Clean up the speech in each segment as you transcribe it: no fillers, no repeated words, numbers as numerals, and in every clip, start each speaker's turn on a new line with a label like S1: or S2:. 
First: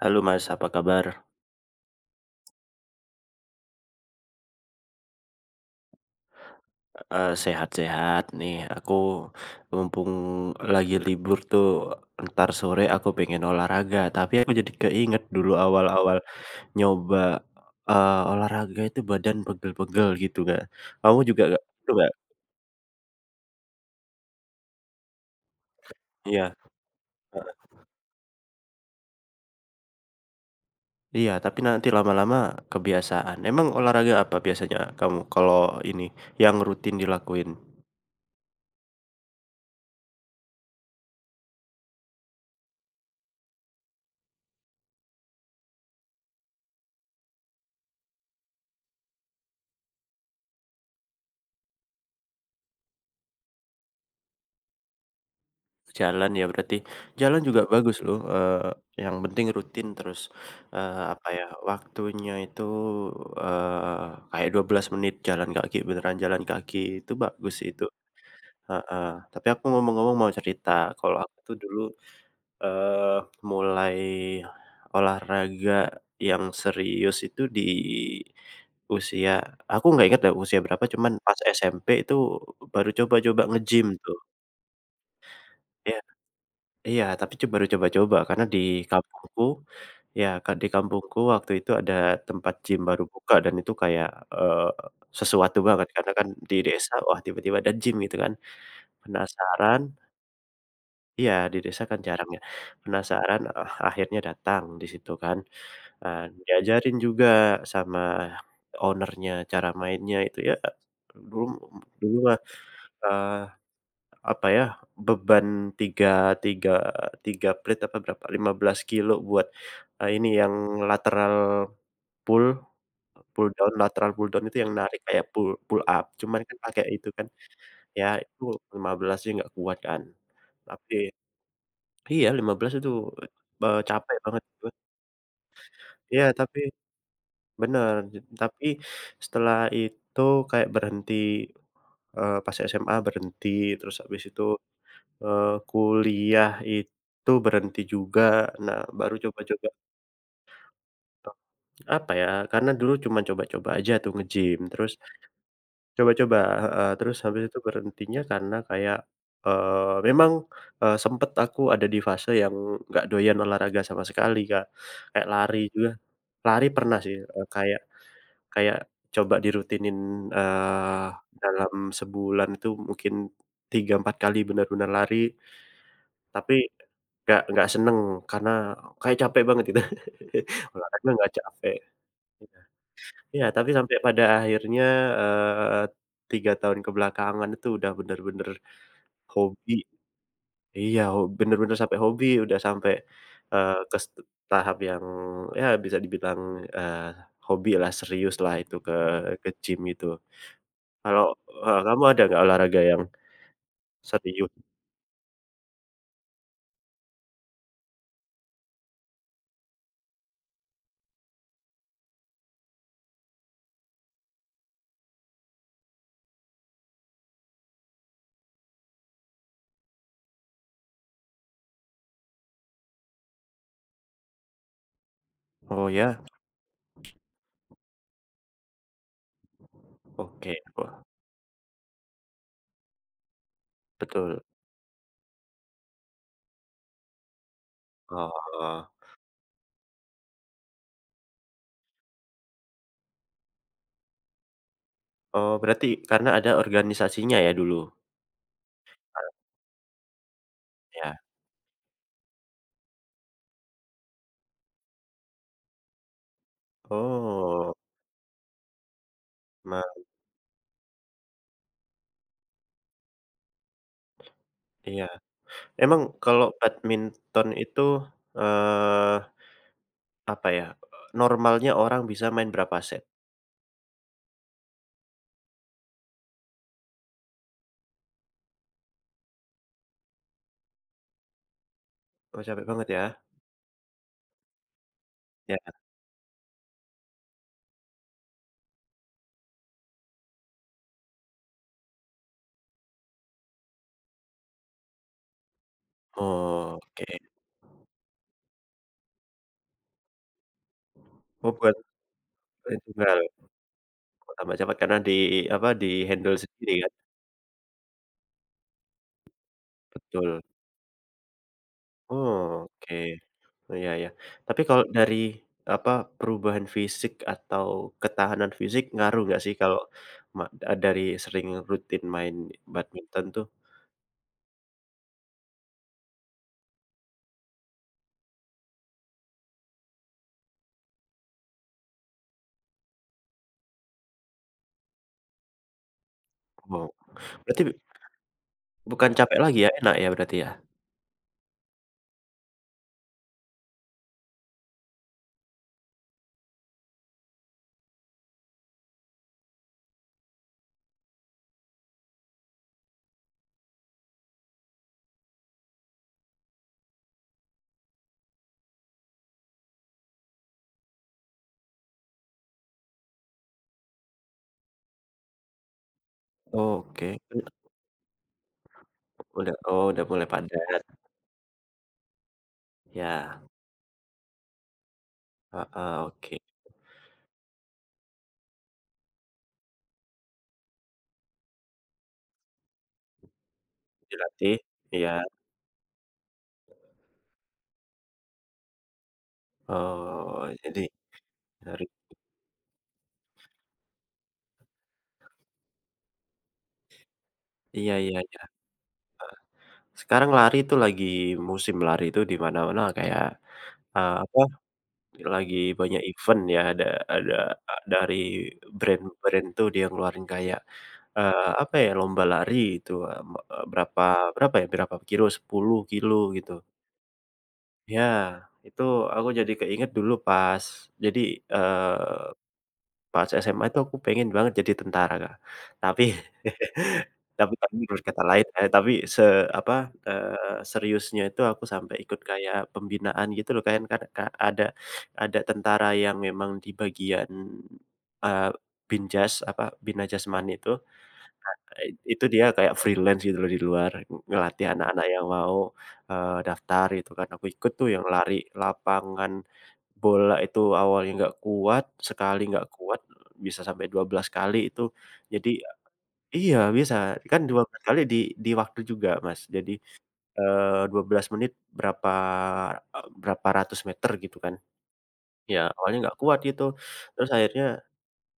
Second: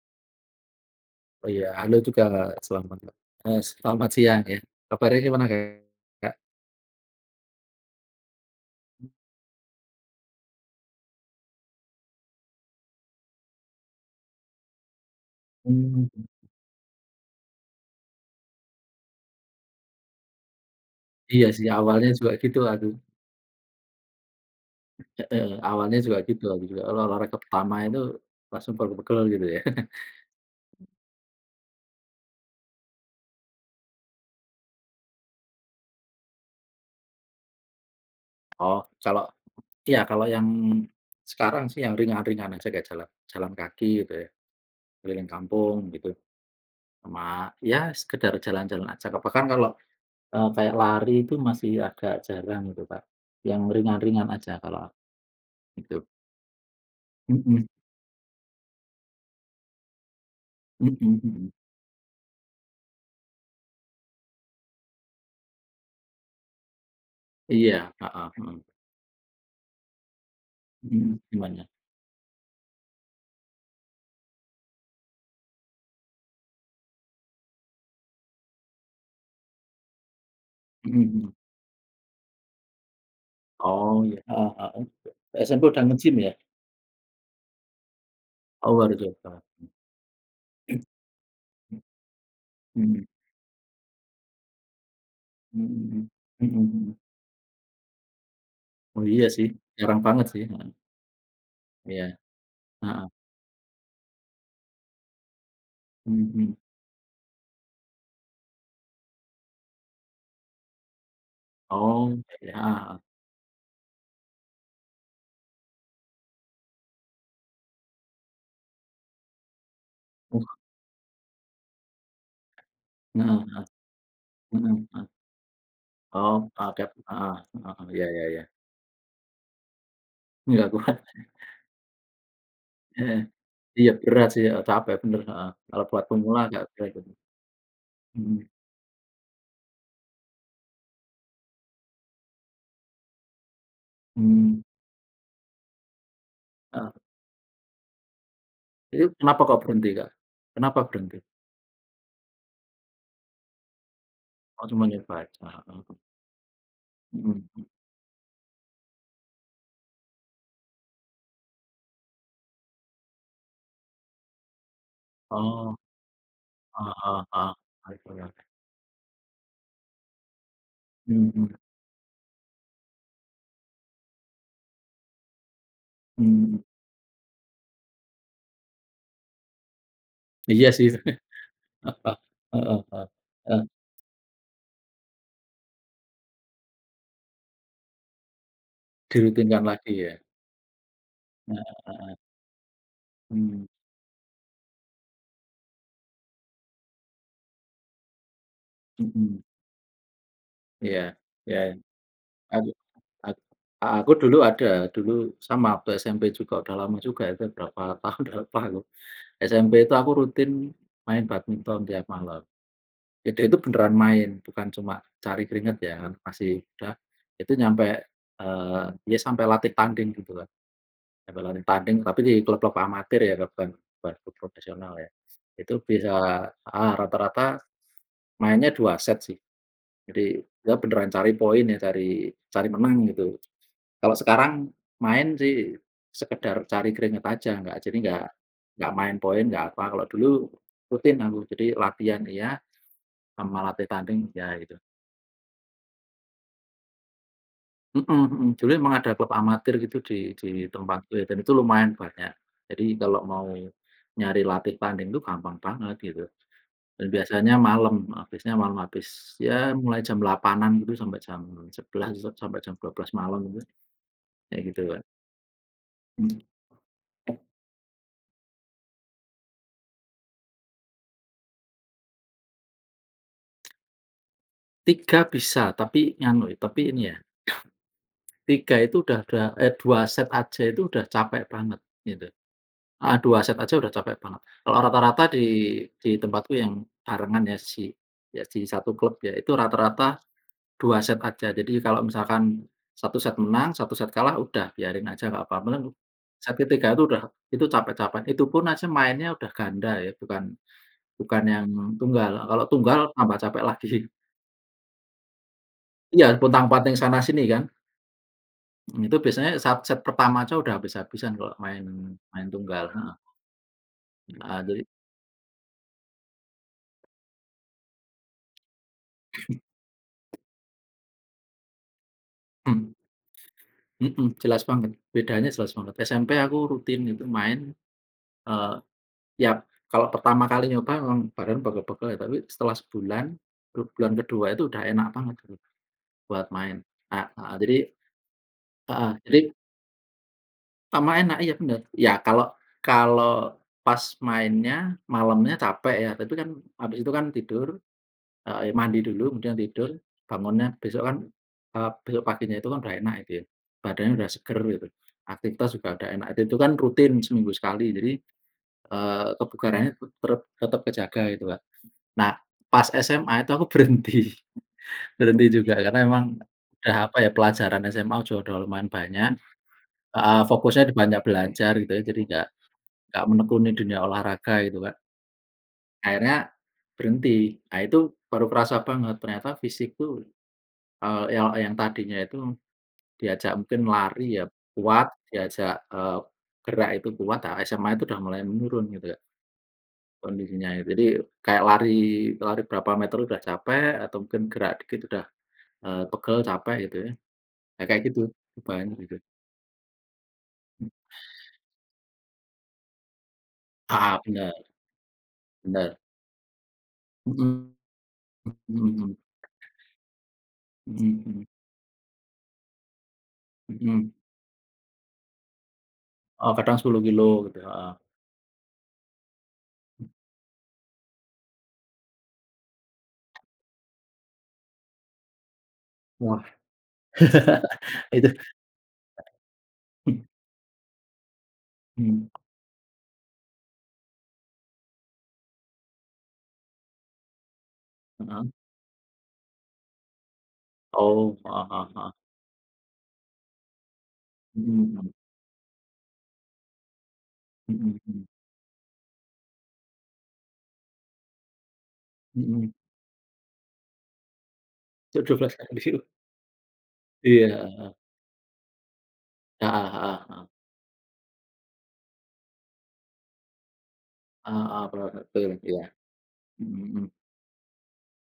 S1: Halo Mas, apa kabar?
S2: Oh iya, halo juga, selamat, selamat siang ya. Kabarnya gimana, Kak?
S1: Sehat-sehat nih. Aku mumpung lagi libur tuh, ntar sore aku pengen olahraga, tapi aku jadi keinget dulu
S2: Mmm,
S1: awal-awal nyoba, olahraga itu badan pegel-pegel gitu nggak? Kamu juga
S2: iya
S1: nggak
S2: sih,
S1: gitu
S2: awalnya
S1: nggak?
S2: juga gitu aku, heeh, awalnya juga gitu
S1: Iya.
S2: aku juga olahraga pertama itu langsung pegel-pegel gitu ya.
S1: Iya, tapi nanti lama-lama kebiasaan. Emang olahraga apa biasanya kamu kalau ini, yang rutin dilakuin?
S2: Oh, kalau iya kalau yang sekarang sih yang ringan-ringan aja kayak jalan jalan kaki gitu ya, keliling kampung gitu, sama, ya sekedar jalan-jalan aja, Kak. Bahkan kayak lari itu masih agak jarang gitu, Kak, yang ringan-ringan aja kalau gitu.
S1: Jalan ya berarti. Jalan juga
S2: Mhm
S1: bagus loh, yang penting rutin terus,
S2: mhm
S1: apa ya,
S2: mhm.
S1: waktunya itu, kayak 12 menit jalan kaki, beneran jalan kaki, itu bagus sih itu,
S2: Iya, heeh, mhm.
S1: heeh. Tapi aku ngomong-ngomong mau cerita, kalau
S2: Mhm.
S1: aku tuh
S2: Gimana?
S1: dulu, eee, mulai olahraga yang serius itu di usia aku nggak ingat deh usia berapa,
S2: Mhm
S1: cuman
S2: mhm.
S1: pas SMP itu baru coba-coba nge-gym
S2: Oh,
S1: tuh.
S2: iya. Heeh heeh. SMP udah
S1: Iya.
S2: nge-gym ya?
S1: Iya, tapi baru coba-coba karena di
S2: Oh, baru coba.
S1: kampungku ya, Kak, di kampungku waktu itu ada tempat gym baru
S2: Mhm.
S1: buka dan itu kayak, eee, sesuatu
S2: Mhm
S1: banget
S2: mhm.
S1: karena kan di
S2: Mhm
S1: desa,
S2: mhm.
S1: wah tiba-tiba ada gym gitu kan.
S2: Oh, iya sih,
S1: Penasaran
S2: jarang banget sih, heeh.
S1: iya, di desa kan
S2: Iya,
S1: jarang ya,
S2: heeh.
S1: penasaran, ah, akhirnya datang di situ kan, eee,
S2: Mhm. Mhm.
S1: diajarin juga sama owner-nya cara mainnya itu ya, dulu
S2: Oh,
S1: dulu mah,
S2: iya, heeh heeh.
S1: eee apa ya, beban tiga tiga tiga plate apa berapa, 15 kilo buat, ini
S2: Oh,
S1: yang lateral pull pull
S2: heeh
S1: down, lateral pull down itu
S2: heeh
S1: yang
S2: heeh.
S1: narik
S2: Heeh.
S1: kayak pull pull up,
S2: Oh,
S1: cuman kan
S2: oke,
S1: pakai itu
S2: heeh
S1: kan,
S2: heeh, heeh,
S1: ya
S2: iya iya
S1: itu
S2: iya.
S1: 15 aja nggak kuat kan.
S2: Nggak
S1: Tapi
S2: kuat,
S1: iya 15 itu,
S2: heeh. Iya,
S1: capek
S2: berat sih,
S1: banget
S2: heeh,
S1: itu.
S2: capek bener, heeh. Kalau buat
S1: Iya
S2: pemula
S1: tapi
S2: nggak berat itu.
S1: bener,
S2: Mhm.
S1: tapi setelah itu kayak berhenti, pas SMA berhenti, terus habis itu
S2: Mhm.
S1: Kuliah
S2: Heeh,
S1: itu berhenti juga. Nah,
S2: itu
S1: baru
S2: kenapa kok
S1: coba-coba
S2: berhenti, Kak? Kenapa berhenti?
S1: apa ya, karena dulu cuma coba-coba aja tuh nge-gym,
S2: Oh, cuma
S1: terus
S2: nyoba aja, heeh.
S1: coba-coba heeh, terus habis itu
S2: Mhm.
S1: berhentinya karena kayak, memang, sempet aku ada di fase yang nggak doyan olahraga sama sekali, Kak. Kayak lari
S2: Oh,
S1: juga lari
S2: heeh
S1: pernah sih,
S2: heeh heeh.
S1: kayak
S2: Betul.
S1: kayak coba dirutinin, eee,
S2: Mhm
S1: dalam sebulan itu mungkin 3-4 kali benar-benar lari. Tapi
S2: mhm.
S1: nggak seneng karena kayak capek banget itu.
S2: Iya sih.
S1: Olahraga nggak capek.
S2: Heeh heeh.
S1: Iya,
S2: Eee,
S1: tapi sampai pada akhirnya, eee, 3 tahun kebelakangan itu udah bener-bener
S2: Dirutinkan
S1: hobi
S2: lagi ya.
S1: iya, bener-bener
S2: Nah.
S1: sampai hobi, udah sampai,
S2: Mmm,
S1: ke tahap yang ya bisa dibilang, eh, hobi lah serius lah itu ke
S2: mhm.
S1: ke gym itu.
S2: Iya
S1: Kalau,
S2: iya.
S1: heeh, kamu ada nggak
S2: Aku
S1: olahraga yang
S2: ak aku dulu
S1: serius?
S2: ada, dulu sama waktu SMP juga, udah lama juga ya, itu berapa tahun udah lupa aku. SMP itu aku rutin main badminton tiap malam. Itu beneran main, bukan cuma cari keringat ya, kan masih udah itu ya sampai latih tanding gitu, kan. Balapan tanding tapi di klub-klub amatir ya, bukan bukan klub profesional ya. Itu
S1: Oh
S2: bisa,
S1: ya?
S2: heeh, rata-rata mainnya 2 set sih. Jadi,
S1: Oke,
S2: ya
S1: wah
S2: beneran cari poin ya, cari cari menang gitu. Kalau
S1: betul.
S2: sekarang main sih sekedar cari keringat aja, nggak jadi nggak
S1: Oh.
S2: nggak main poin, nggak apa. Kalau dulu rutin aku, jadi latihan iya, sama latih tanding iya gitu.
S1: Oh, berarti karena ada organisasinya ya dulu?
S2: Mhm mhm, dulu emang ada
S1: Ah,
S2: klub amatir gitu di tempatku
S1: ya.
S2: ya, dan itu lumayan banyak. Jadi kalau mau nyari latih tanding itu gampang banget gitu, dan biasanya
S1: Oh,
S2: malam, habisnya malam habis ya
S1: ma
S2: mulai jam 8.00-an gitu, sebelas sampai jam dua belas malam gitu, kayak gitu kan.
S1: iya. Emang
S2: Mhm.
S1: kalau badminton itu, eee, apa ya, normalnya orang bisa main berapa set?
S2: 3 bisa, tapi nganu, tapi ini ya, 3 itu udah eh 2 set aja itu udah capek banget, gitu.
S1: Oh, capek banget ya?
S2: Heeh, 2 set aja udah capek banget. Kalau rata-rata di
S1: Ya.
S2: tempatku yang barengan ya ya di satu klub ya, itu rata-rata 2 set aja. Jadi kalau misalkan satu set menang, satu set kalah, udah biarin aja nggak apa-apa. Malah set ketiga itu
S1: Oke.
S2: udah itu capek-capek, itu pun aja mainnya udah ganda ya, bukan bukan
S1: Oh,
S2: yang
S1: buat
S2: tunggal. Kalau
S1: main
S2: tunggal
S1: tunggal?
S2: tambah capek lagi.
S1: Oh, tambah capek karena di apa,
S2: Iya,
S1: di-handle sendiri kan?
S2: pontang-panting sana sini kan. Mmm, itu biasanya saat set pertama
S1: Betul.
S2: aja udah habis-habisan kalau main main tunggal,
S1: Oke.
S2: heeh.
S1: Oh, iya iya.
S2: Heeh,
S1: Tapi
S2: jadi,
S1: kalau dari, apa, perubahan fisik atau ketahanan fisik ngaruh nggak sih kalau ma dari sering rutin main
S2: mhm.
S1: badminton tuh?
S2: Mhm, jelas banget, bedanya jelas banget. SMP aku rutin itu main, eee, ya kalau pertama kali nyoba memang badan pegel-pegel ya, tapi setelah sebulan, ke bulan kedua itu udah enak banget gitu buat main.
S1: Oh,
S2: Ah, heeh,
S1: berarti
S2: jadi,
S1: bukan
S2: heeh,
S1: capek
S2: jadi
S1: lagi ya, enak ya berarti ya?
S2: sama enak, iya bener. Ya kalau kalau pas mainnya malamnya capek ya, tapi kan habis itu kan tidur. Heeh, ya mandi dulu kemudian tidur, bangunnya besok kan, besok paginya itu kan udah enak itu ya, badannya udah seger gitu, aktivitas juga udah enak, dan itu kan rutin seminggu sekali jadi, kebugarannya tetep kejaga gitu, Kak. Nah, pas SMA itu aku berhenti, berhenti juga karena memang
S1: Oh,
S2: udah apa
S1: oke,
S2: ya, pelajaran SMA juga udah lumayan banyak,
S1: udah, oh, udah mulai
S2: heeh,
S1: padat.
S2: fokusnya di banyak belajar gitu ya, jadi nggak
S1: Ya,
S2: menekuni dunia olahraga gitu, Kak.
S1: heeh, oke.
S2: Akhirnya berhenti, nah itu baru kerasa banget ternyata fisik tuh, ya yang tadinya itu diajak mungkin lari ya
S1: Dilatih
S2: kuat,
S1: iya.
S2: diajak, gerak itu kuat, ah, SMA itu udah mulai menurun gitu, Kak,
S1: Oh,
S2: kondisinya.
S1: jadi
S2: Jadi kayak
S1: lari
S2: lari lari berapa meter udah capek, atau mungkin gerak dikit udah, pegel, capek gitu ya. Ya
S1: iya
S2: kayak
S1: iya
S2: gitu,
S1: iya.
S2: perubahannya gitu.
S1: Sekarang lari tuh lagi musim lari itu di mana-mana kayak, eee,
S2: Ah,
S1: apa
S2: bener
S1: lagi
S2: bener.
S1: banyak event ya ada
S2: Mhm
S1: dari
S2: mhm mhm
S1: brand-brand tuh dia ngeluarin kayak,
S2: mhm
S1: apa ya, lomba lari itu,
S2: mhm
S1: berapa
S2: mhm.
S1: berapa ya, berapa kilo, 10 kilo
S2: Oh,
S1: gitu.
S2: kadang 10 kilo gitu, heeh.
S1: Ya, itu aku jadi keinget dulu pas jadi, eee pas SMA itu aku pengen banget jadi tentara, Kak. Tapi
S2: Wah,
S1: tapi kan berkata
S2: itu,
S1: lain, tapi apa, seriusnya itu aku sampai ikut
S2: mhm,
S1: kayak pembinaan gitu loh, Kak, kan ka ada ada tentara yang memang di bagian,
S2: heeh.
S1: eee, Binjas, apa, Bina Jasmani itu
S2: Oh, heeh heeh heeh.
S1: dia kayak freelance gitu loh di luar, ngelatih
S2: Mhm
S1: anak-anak
S2: mhm
S1: yang mau, daftar gitu kan. Aku ikut tuh
S2: mhm
S1: yang
S2: mhm
S1: lari lapangan bola itu awalnya nggak kuat, sekali nggak
S2: mhm.
S1: kuat bisa sampai 12 kali itu. Jadi
S2: 12 tahun di situ?
S1: iya bisa, kan
S2: Iya,
S1: 12
S2: heeh.
S1: kali di waktu juga, Mas. Jadi,
S2: Heeh heeh heeh.
S1: 12 menit berapa, berapa ratus meter gitu kan.
S2: Heeh heeh, bener betul,
S1: Ya
S2: iya.
S1: awalnya nggak kuat gitu,
S2: Mhm mhm.
S1: terus akhirnya,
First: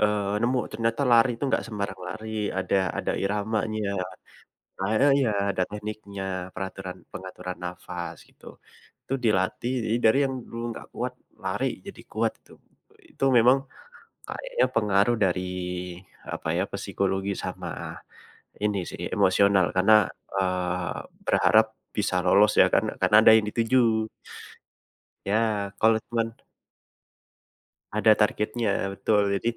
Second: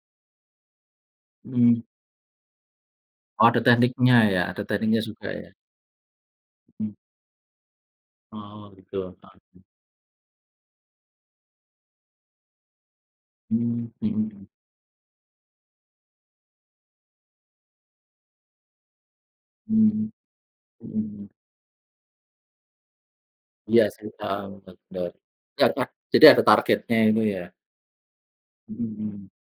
S1: nemu ternyata lari itu nggak
S2: Mhm.
S1: sembarang lari, ada
S2: Oh, ada
S1: iramanya.
S2: tekniknya ya, ada
S1: Ah,
S2: tekniknya
S1: heeh,
S2: juga
S1: iya,
S2: ya?
S1: ada tekniknya,
S2: Mhm.
S1: pengaturan nafas gitu.
S2: Oh, gitu,
S1: Itu
S2: heeh.
S1: dilatih, jadi dari yang dulu nggak kuat, lari jadi kuat itu. Itu memang
S2: Mmm, mhm mhm.
S1: kayaknya pengaruh dari, apa ya, psikologi sama ini sih, emosional karena,
S2: Mmm, mhm
S1: eee,
S2: mhm.
S1: berharap bisa lolos ya kan, karena ada yang
S2: Iya
S1: dituju.
S2: sih, heeh, bener bener.
S1: Ya,
S2: Iya kan,
S1: kalau
S2: jadi
S1: cuman
S2: ada targetnya itu ya?
S1: ada targetnya,
S2: Mhm
S1: betul.
S2: mhm.
S1: Jadi,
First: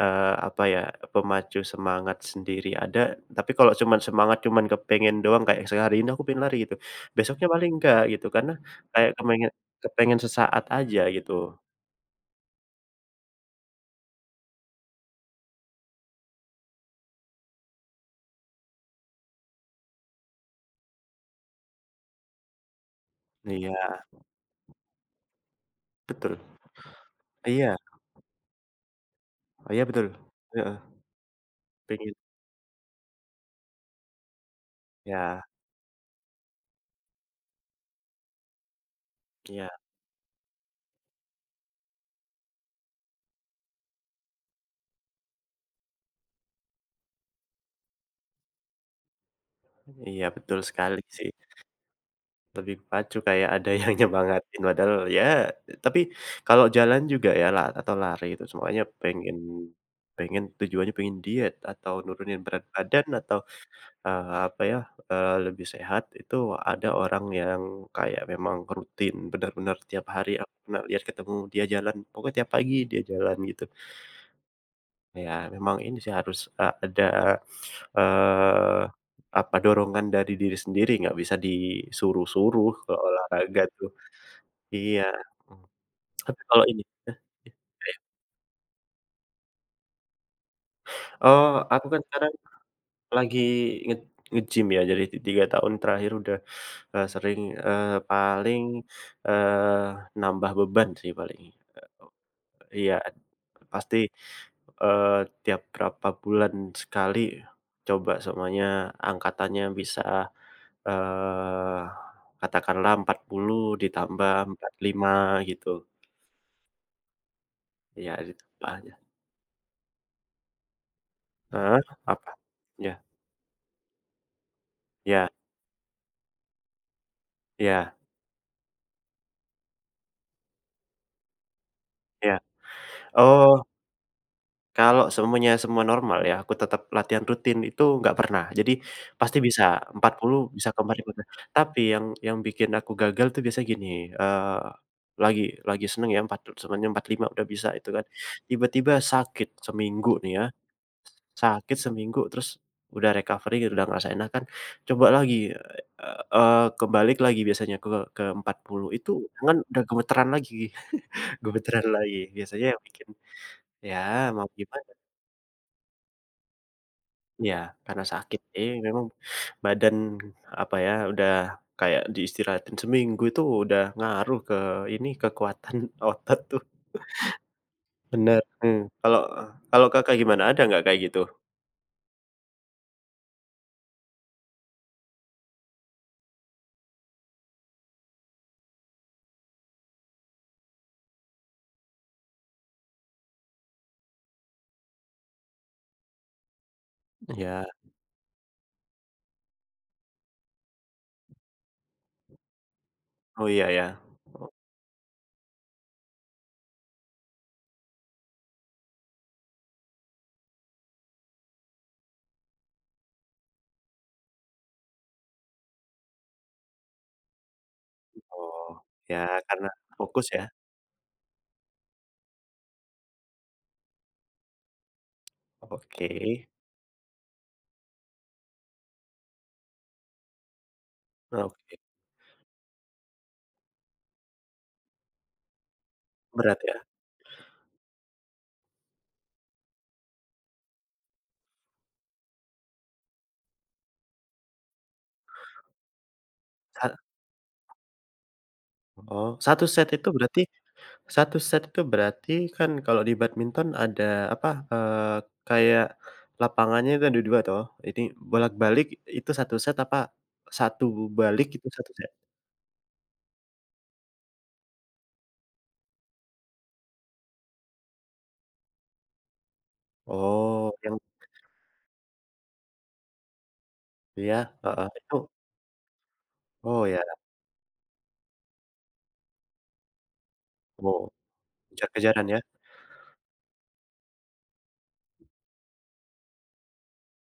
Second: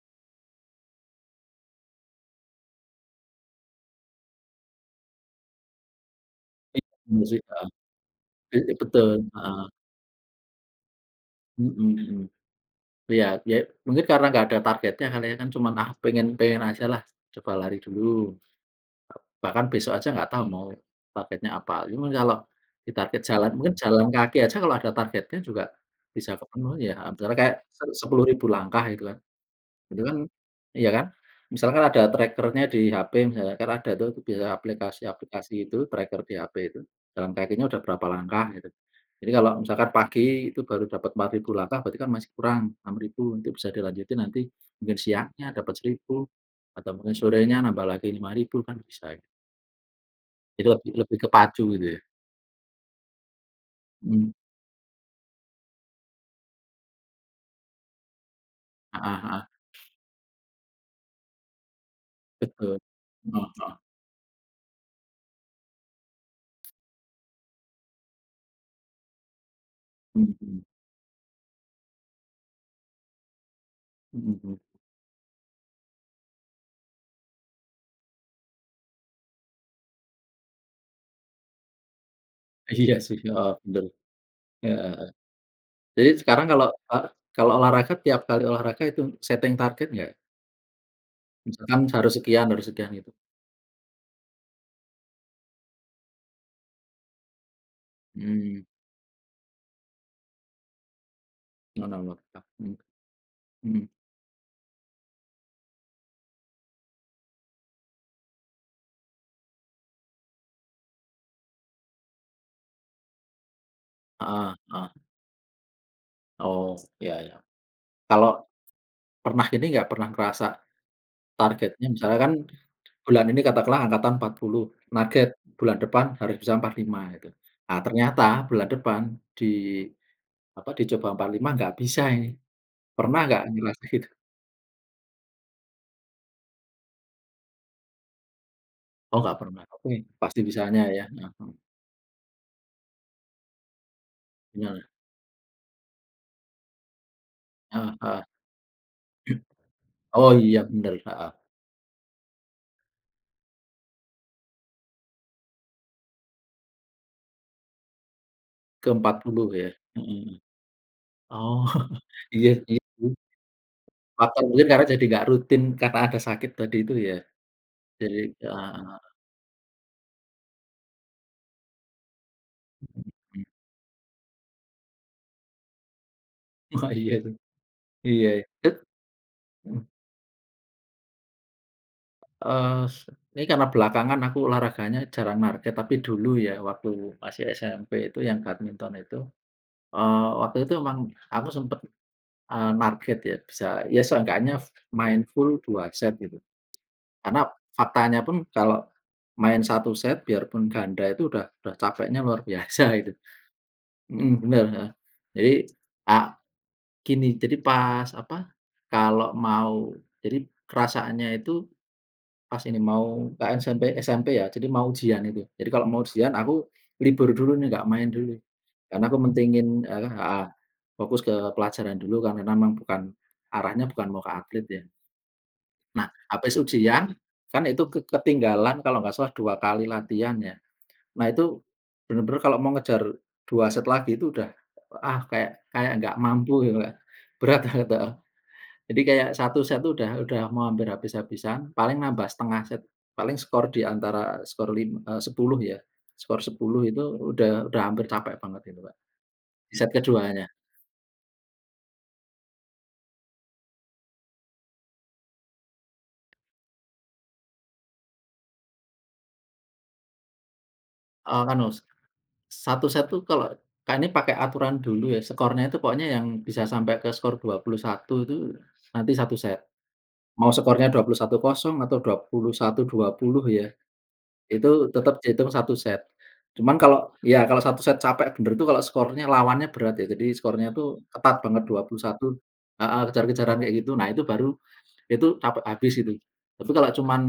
S1: apa ya, pemacu semangat sendiri ada, tapi kalau cuman semangat cuman kepengen doang kayak sehari ini aku pengen lari gitu,
S2: Iya, bener sih,
S1: besoknya
S2: heeh.
S1: paling enggak gitu karena
S2: Betul,
S1: kayak kepengen
S2: heeh.
S1: kepengen sesaat aja gitu.
S2: Mhm mhm. Iya, ya mungkin karena nggak ada targetnya kali ya kan, cuman, "Ah, pengen pengen ajalah, coba lari dulu." Bahkan besok aja nggak tahu mau targetnya apa. Cuman kalau di target jalan mungkin
S1: Iya,
S2: jalan kaki aja kalau ada targetnya juga
S1: betul.
S2: bisa kepenuhi ya. Misalnya kayak
S1: Iya,
S2: 10.000 langkah gitu kan.
S1: oh iya
S2: Itu
S1: betul.
S2: kan,
S1: Heeh,
S2: iya kan? Misalkan ada
S1: pengen.
S2: tracker-nya di HP misalnya, kan ada tuh bisa
S1: Iya
S2: aplikasi-aplikasi itu tracker di HP itu. Jalan kakinya udah berapa langkah gitu. Jadi kalau
S1: iya
S2: misalkan pagi itu baru dapat 4.000 langkah, berarti kan masih kurang 6.000, itu bisa dilanjutin nanti, mungkin siangnya dapat 1.000 atau mungkin sorenya nambah lagi 5.000 kan bisa.
S1: iya betul
S2: Jadi lebih
S1: sekali
S2: lebih
S1: sih.
S2: ke pacu gitu ya?
S1: Lebih pacu kayak ada yang
S2: Mmm.
S1: nyemangatin padahal ya, tapi kalau jalan juga ya lah, atau lari itu semuanya
S2: Heeh
S1: pengen
S2: heeh,
S1: pengen tujuannya pengen diet atau nurunin berat
S2: betul.
S1: badan atau,
S2: Heeh heeh.
S1: apa ya, lebih sehat itu ada orang yang kayak memang rutin benar-benar tiap hari
S2: Mhm
S1: aku
S2: mhm.
S1: pernah lihat ketemu dia jalan pokoknya tiap pagi dia jalan gitu.
S2: Mhm mhm.
S1: Ya memang ini sih harus, ada, eee, apa dorongan dari diri sendiri nggak bisa disuruh-suruh
S2: Iya
S1: kalau
S2: sih, heeh,
S1: olahraga
S2: bener.
S1: tuh.
S2: Heeh
S1: Iya,
S2: heeh.
S1: mhm,
S2: Jadi
S1: tapi
S2: sekarang
S1: kalau ini
S2: eee, kalau olahraga, tiap kali olahraga itu setting target nggak?
S1: eee,
S2: Misalkan
S1: aku kan sekarang
S2: harus sekian gitu?
S1: lagi nge nge-gym ya, jadi 3 tahun terakhir udah, sering, paling,
S2: Mmm,
S1: eee, nambah beban sih paling.
S2: oh, nambah tetap, mmm,
S1: Iya,
S2: mhm.
S1: pasti, eee, tiap berapa bulan sekali coba semuanya angkatannya bisa, eee, katakanlah 40 ditambah
S2: Heeh
S1: empat
S2: heeh.
S1: lima gitu.
S2: Oh, iya iya.
S1: Iya
S2: Kalau
S1: ditambahnya,
S2: pernah ini nggak, pernah ngerasa
S1: heeh,
S2: targetnya, misalnya
S1: apa?
S2: kan
S1: Iya
S2: bulan ini katakanlah angkatan 40,
S1: iya
S2: target bulan depan harus bisa 45 gitu. Ah
S1: iya
S2: ternyata bulan depan di Apa, dicoba 45 nggak bisa ini.
S1: iya.
S2: Pernah nggak
S1: Oh,
S2: ngerasa gitu?
S1: kalau semua normal ya, aku tetap latihan rutin itu nggak pernah. Jadi
S2: Oh,
S1: pasti
S2: nggak
S1: bisa
S2: pernah, oke
S1: 40
S2: pasti
S1: bisa ke
S2: bisanya ya,
S1: 45.
S2: heeh,
S1: Tapi yang bikin aku gagal tuh biasanya gini, eee,
S2: bener,
S1: lagi lagi seneng ya semuanya 45 udah bisa itu
S2: heeh
S1: kan,
S2: heeh.
S1: tiba-tiba sakit seminggu nih
S2: Oh
S1: ya,
S2: iya bener, heeh,
S1: sakit seminggu terus udah recovery gitu, udah ngerasa enak kan. Coba lagi, kebalik lagi biasanya ke 40
S2: ke
S1: itu
S2: 40
S1: tangan
S2: ya,
S1: udah
S2: mhm
S1: gemeteran
S2: mhm.
S1: lagi
S2: Oh,
S1: gemeteran lagi.
S2: iya
S1: Biasanya
S2: iya
S1: yang bikin,
S2: sih,
S1: ya
S2: faktor
S1: mau
S2: mungkin karena
S1: gimana.
S2: jadi nggak rutin karena ada sakit tadi itu ya,
S1: Iya, karena
S2: jadi,
S1: sakit. Eh,
S2: heeh heeh,
S1: memang badan, apa ya, udah kayak diistirahatin seminggu itu udah ngaruh ke ini, kekuatan otot tuh.
S2: wah iya tuh, iya
S1: Bener,
S2: ya, terus,
S1: mmm. Kalau
S2: mhm,
S1: kalau Kakak gimana? Ada nggak kayak gitu?
S2: s ini karena belakangan aku olahraganya jarang target, tapi dulu ya waktu masih SMP itu yang badminton itu, waktu itu emang aku sempat, market ya bisa ya seenggaknya main full 2 set gitu. Karena
S1: Ya.
S2: faktanya pun kalau main satu set biarpun ganda itu udah capeknya luar biasa itu.
S1: Oh, iya ya.
S2: Mhm, bener, heeh. Jadi, a gini, jadi pas apa, kalau mau jadi perasaannya itu, pas ini mau KN SMP SMP ya, jadi mau ujian itu. Jadi kalau mau ujian aku libur dulu nih, nggak main dulu.
S1: Oh,
S2: Karena aku
S1: ya karena
S2: mentingin,
S1: fokus ya?
S2: heeh, fokus ke pelajaran dulu karena memang bukan arahnya bukan mau ke atlet ya. Nah,
S1: Oke.
S2: habis ujian kan itu ketinggalan kalau nggak salah 2 kali latihan ya. Nah itu
S1: Oke,
S2: bener-bener kalau mau ngejar 2 set lagi itu udah, ah, kayak kayak nggak
S1: berat
S2: mampu
S1: ya?
S2: gitu, Kak. Berat banget, heeh. Jadi kayak satu set tuh udah mau hampir habis-habisan, paling nambah setengah set, paling skor di antara 10 ya, skor
S1: Sa
S2: 10 itu udah hampir capek banget itu, Kak,
S1: oh,
S2: di set keduanya.
S1: satu set itu berarti kan kalau di badminton ada apa, kayak lapangannya itu ada 2 toh, ini bolak-balik itu satu set apa, satu balik itu
S2: Anu,
S1: satu set?
S2: 1 set tuh kalau, Kak, ini pakai aturan dulu ya, skornya itu pokoknya yang bisa sampai ke skor 21 itu nanti satu set. Mau
S1: Oh,
S2: skornya
S1: yang
S2: 21-0 atau dua 21-20 ya.
S1: iya, heeh,
S2: Itu
S1: itu,
S2: tetap dihitung satu set. Cuman
S1: oh ya,
S2: kalau ya satu set capek bener tuh kalau skornya lawannya berat ya, jadi skornya
S1: oh,
S2: tuh ketat banget 21,
S1: kejar-kejaran ya?
S2: heeh, kejar-kejaran kayak gitu. Nah itu baru itu capek habis itu. Tapi kalau cuman,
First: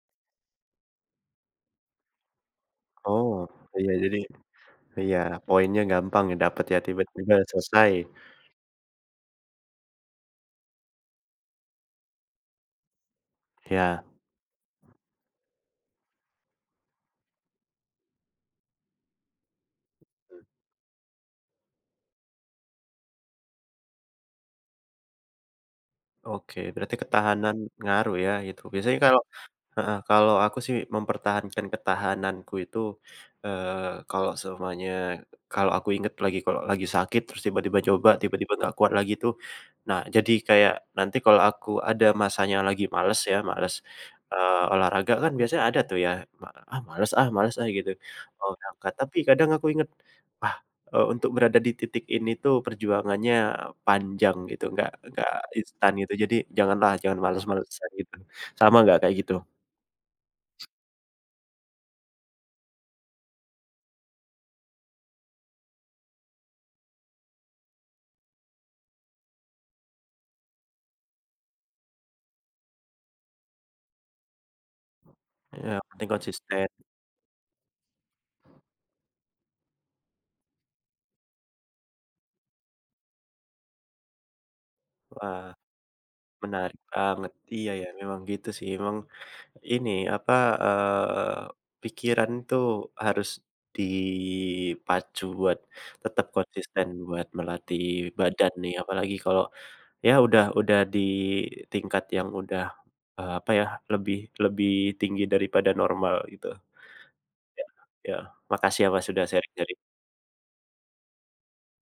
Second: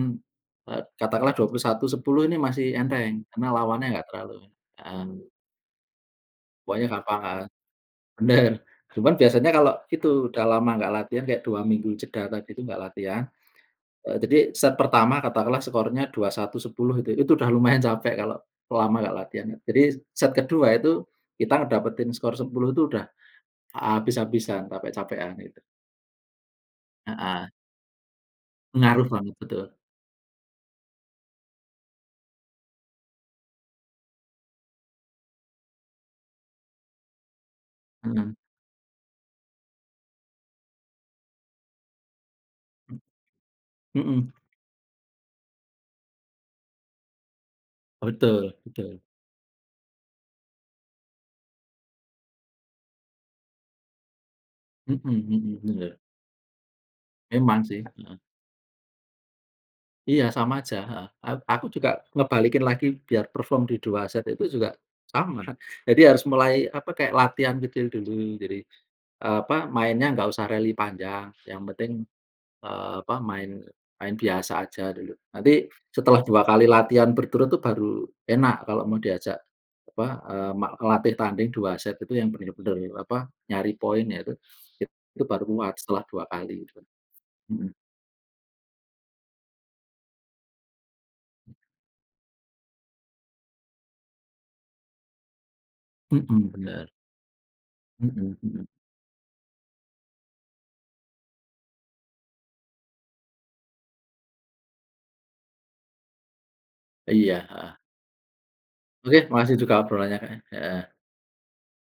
S2: katakanlah 21-10 ini masih enteng,
S1: Oh,
S2: karena lawannya
S1: iya
S2: nggak
S1: jadi
S2: terlalu, heeh,
S1: iya poinnya gampang ya dapat ya
S2: pokoknya gampang,
S1: tiba-tiba
S2: heeh,
S1: selesai,
S2: bener. Cuman biasanya kalau itu udah lama nggak latihan kayak 2 minggu jeda tadi itu nggak latihan.
S1: ya.
S2: Jadi set pertama katakanlah skornya 21-10 itu udah lumayan capek kalau lama nggak latihan. Jadi set kedua itu kita ngedapetin skor 10 itu udah habis-habisan, capek-capekan gitu.
S1: Oke berarti
S2: Heeh,
S1: ketahanan ngaruh ya gitu, biasanya
S2: ngaruh
S1: kalau,
S2: banget, betul.
S1: heeh, kalau aku sih mempertahankan ketahananku itu, kalau semuanya, kalau aku inget lagi kalau lagi sakit terus tiba-tiba coba,
S2: Heeh.
S1: tiba-tiba nggak kuat lagi tuh, nah jadi kayak nanti kalau aku ada masanya lagi males ya, males,
S2: Mhm,
S1: olahraga kan biasanya ada tuh ya, "Ah males ah males ah," gitu, mau
S2: betul
S1: berangkat.
S2: betul.
S1: Tapi kadang aku inget, "Wah, untuk berada di titik ini tuh perjuangannya panjang," gitu, nggak
S2: Mhm
S1: nggak
S2: mhm,
S1: instan
S2: bener.
S1: gitu. Jadi jangan
S2: Memang sih,
S1: males-malesan gitu.
S2: heeh.
S1: Sama nggak kayak gitu?
S2: Iya sama aja, heeh. Aku juga ngebalikin lagi biar perform di 2 set itu juga sama. Jadi harus mulai apa, kayak latihan kecil dulu. Jadi, apa, mainnya nggak usah rally panjang, yang penting, apa, main main biasa aja dulu. Nanti
S1: Iya, penting
S2: setelah 2 kali
S1: konsisten.
S2: latihan berturut tuh baru enak kalau mau diajak apa, eee, ma latih tanding 2 set itu yang bener-bener apa, nyari poin ya itu
S1: Wah,
S2: baru kuat setelah 2 kali itu.
S1: menarik banget. Iya
S2: Mhm
S1: ya, memang gitu sih. Emang ini apa, eee, pikiran tuh harus dipacu buat tetap
S2: mhm,
S1: konsisten
S2: bener.
S1: buat melatih
S2: Mhm
S1: badan
S2: mhm.
S1: nih, apalagi kalau ya udah di tingkat yang udah, apa ya, lebih lebih tinggi daripada normal gitu.
S2: Iya,
S1: Ya,
S2: heeh.
S1: ya. Makasih ya, Mas,
S2: Oke,
S1: sudah
S2: makasih juga
S1: sharing-sharing.
S2: obrolannya, Kak, ya. Heeh.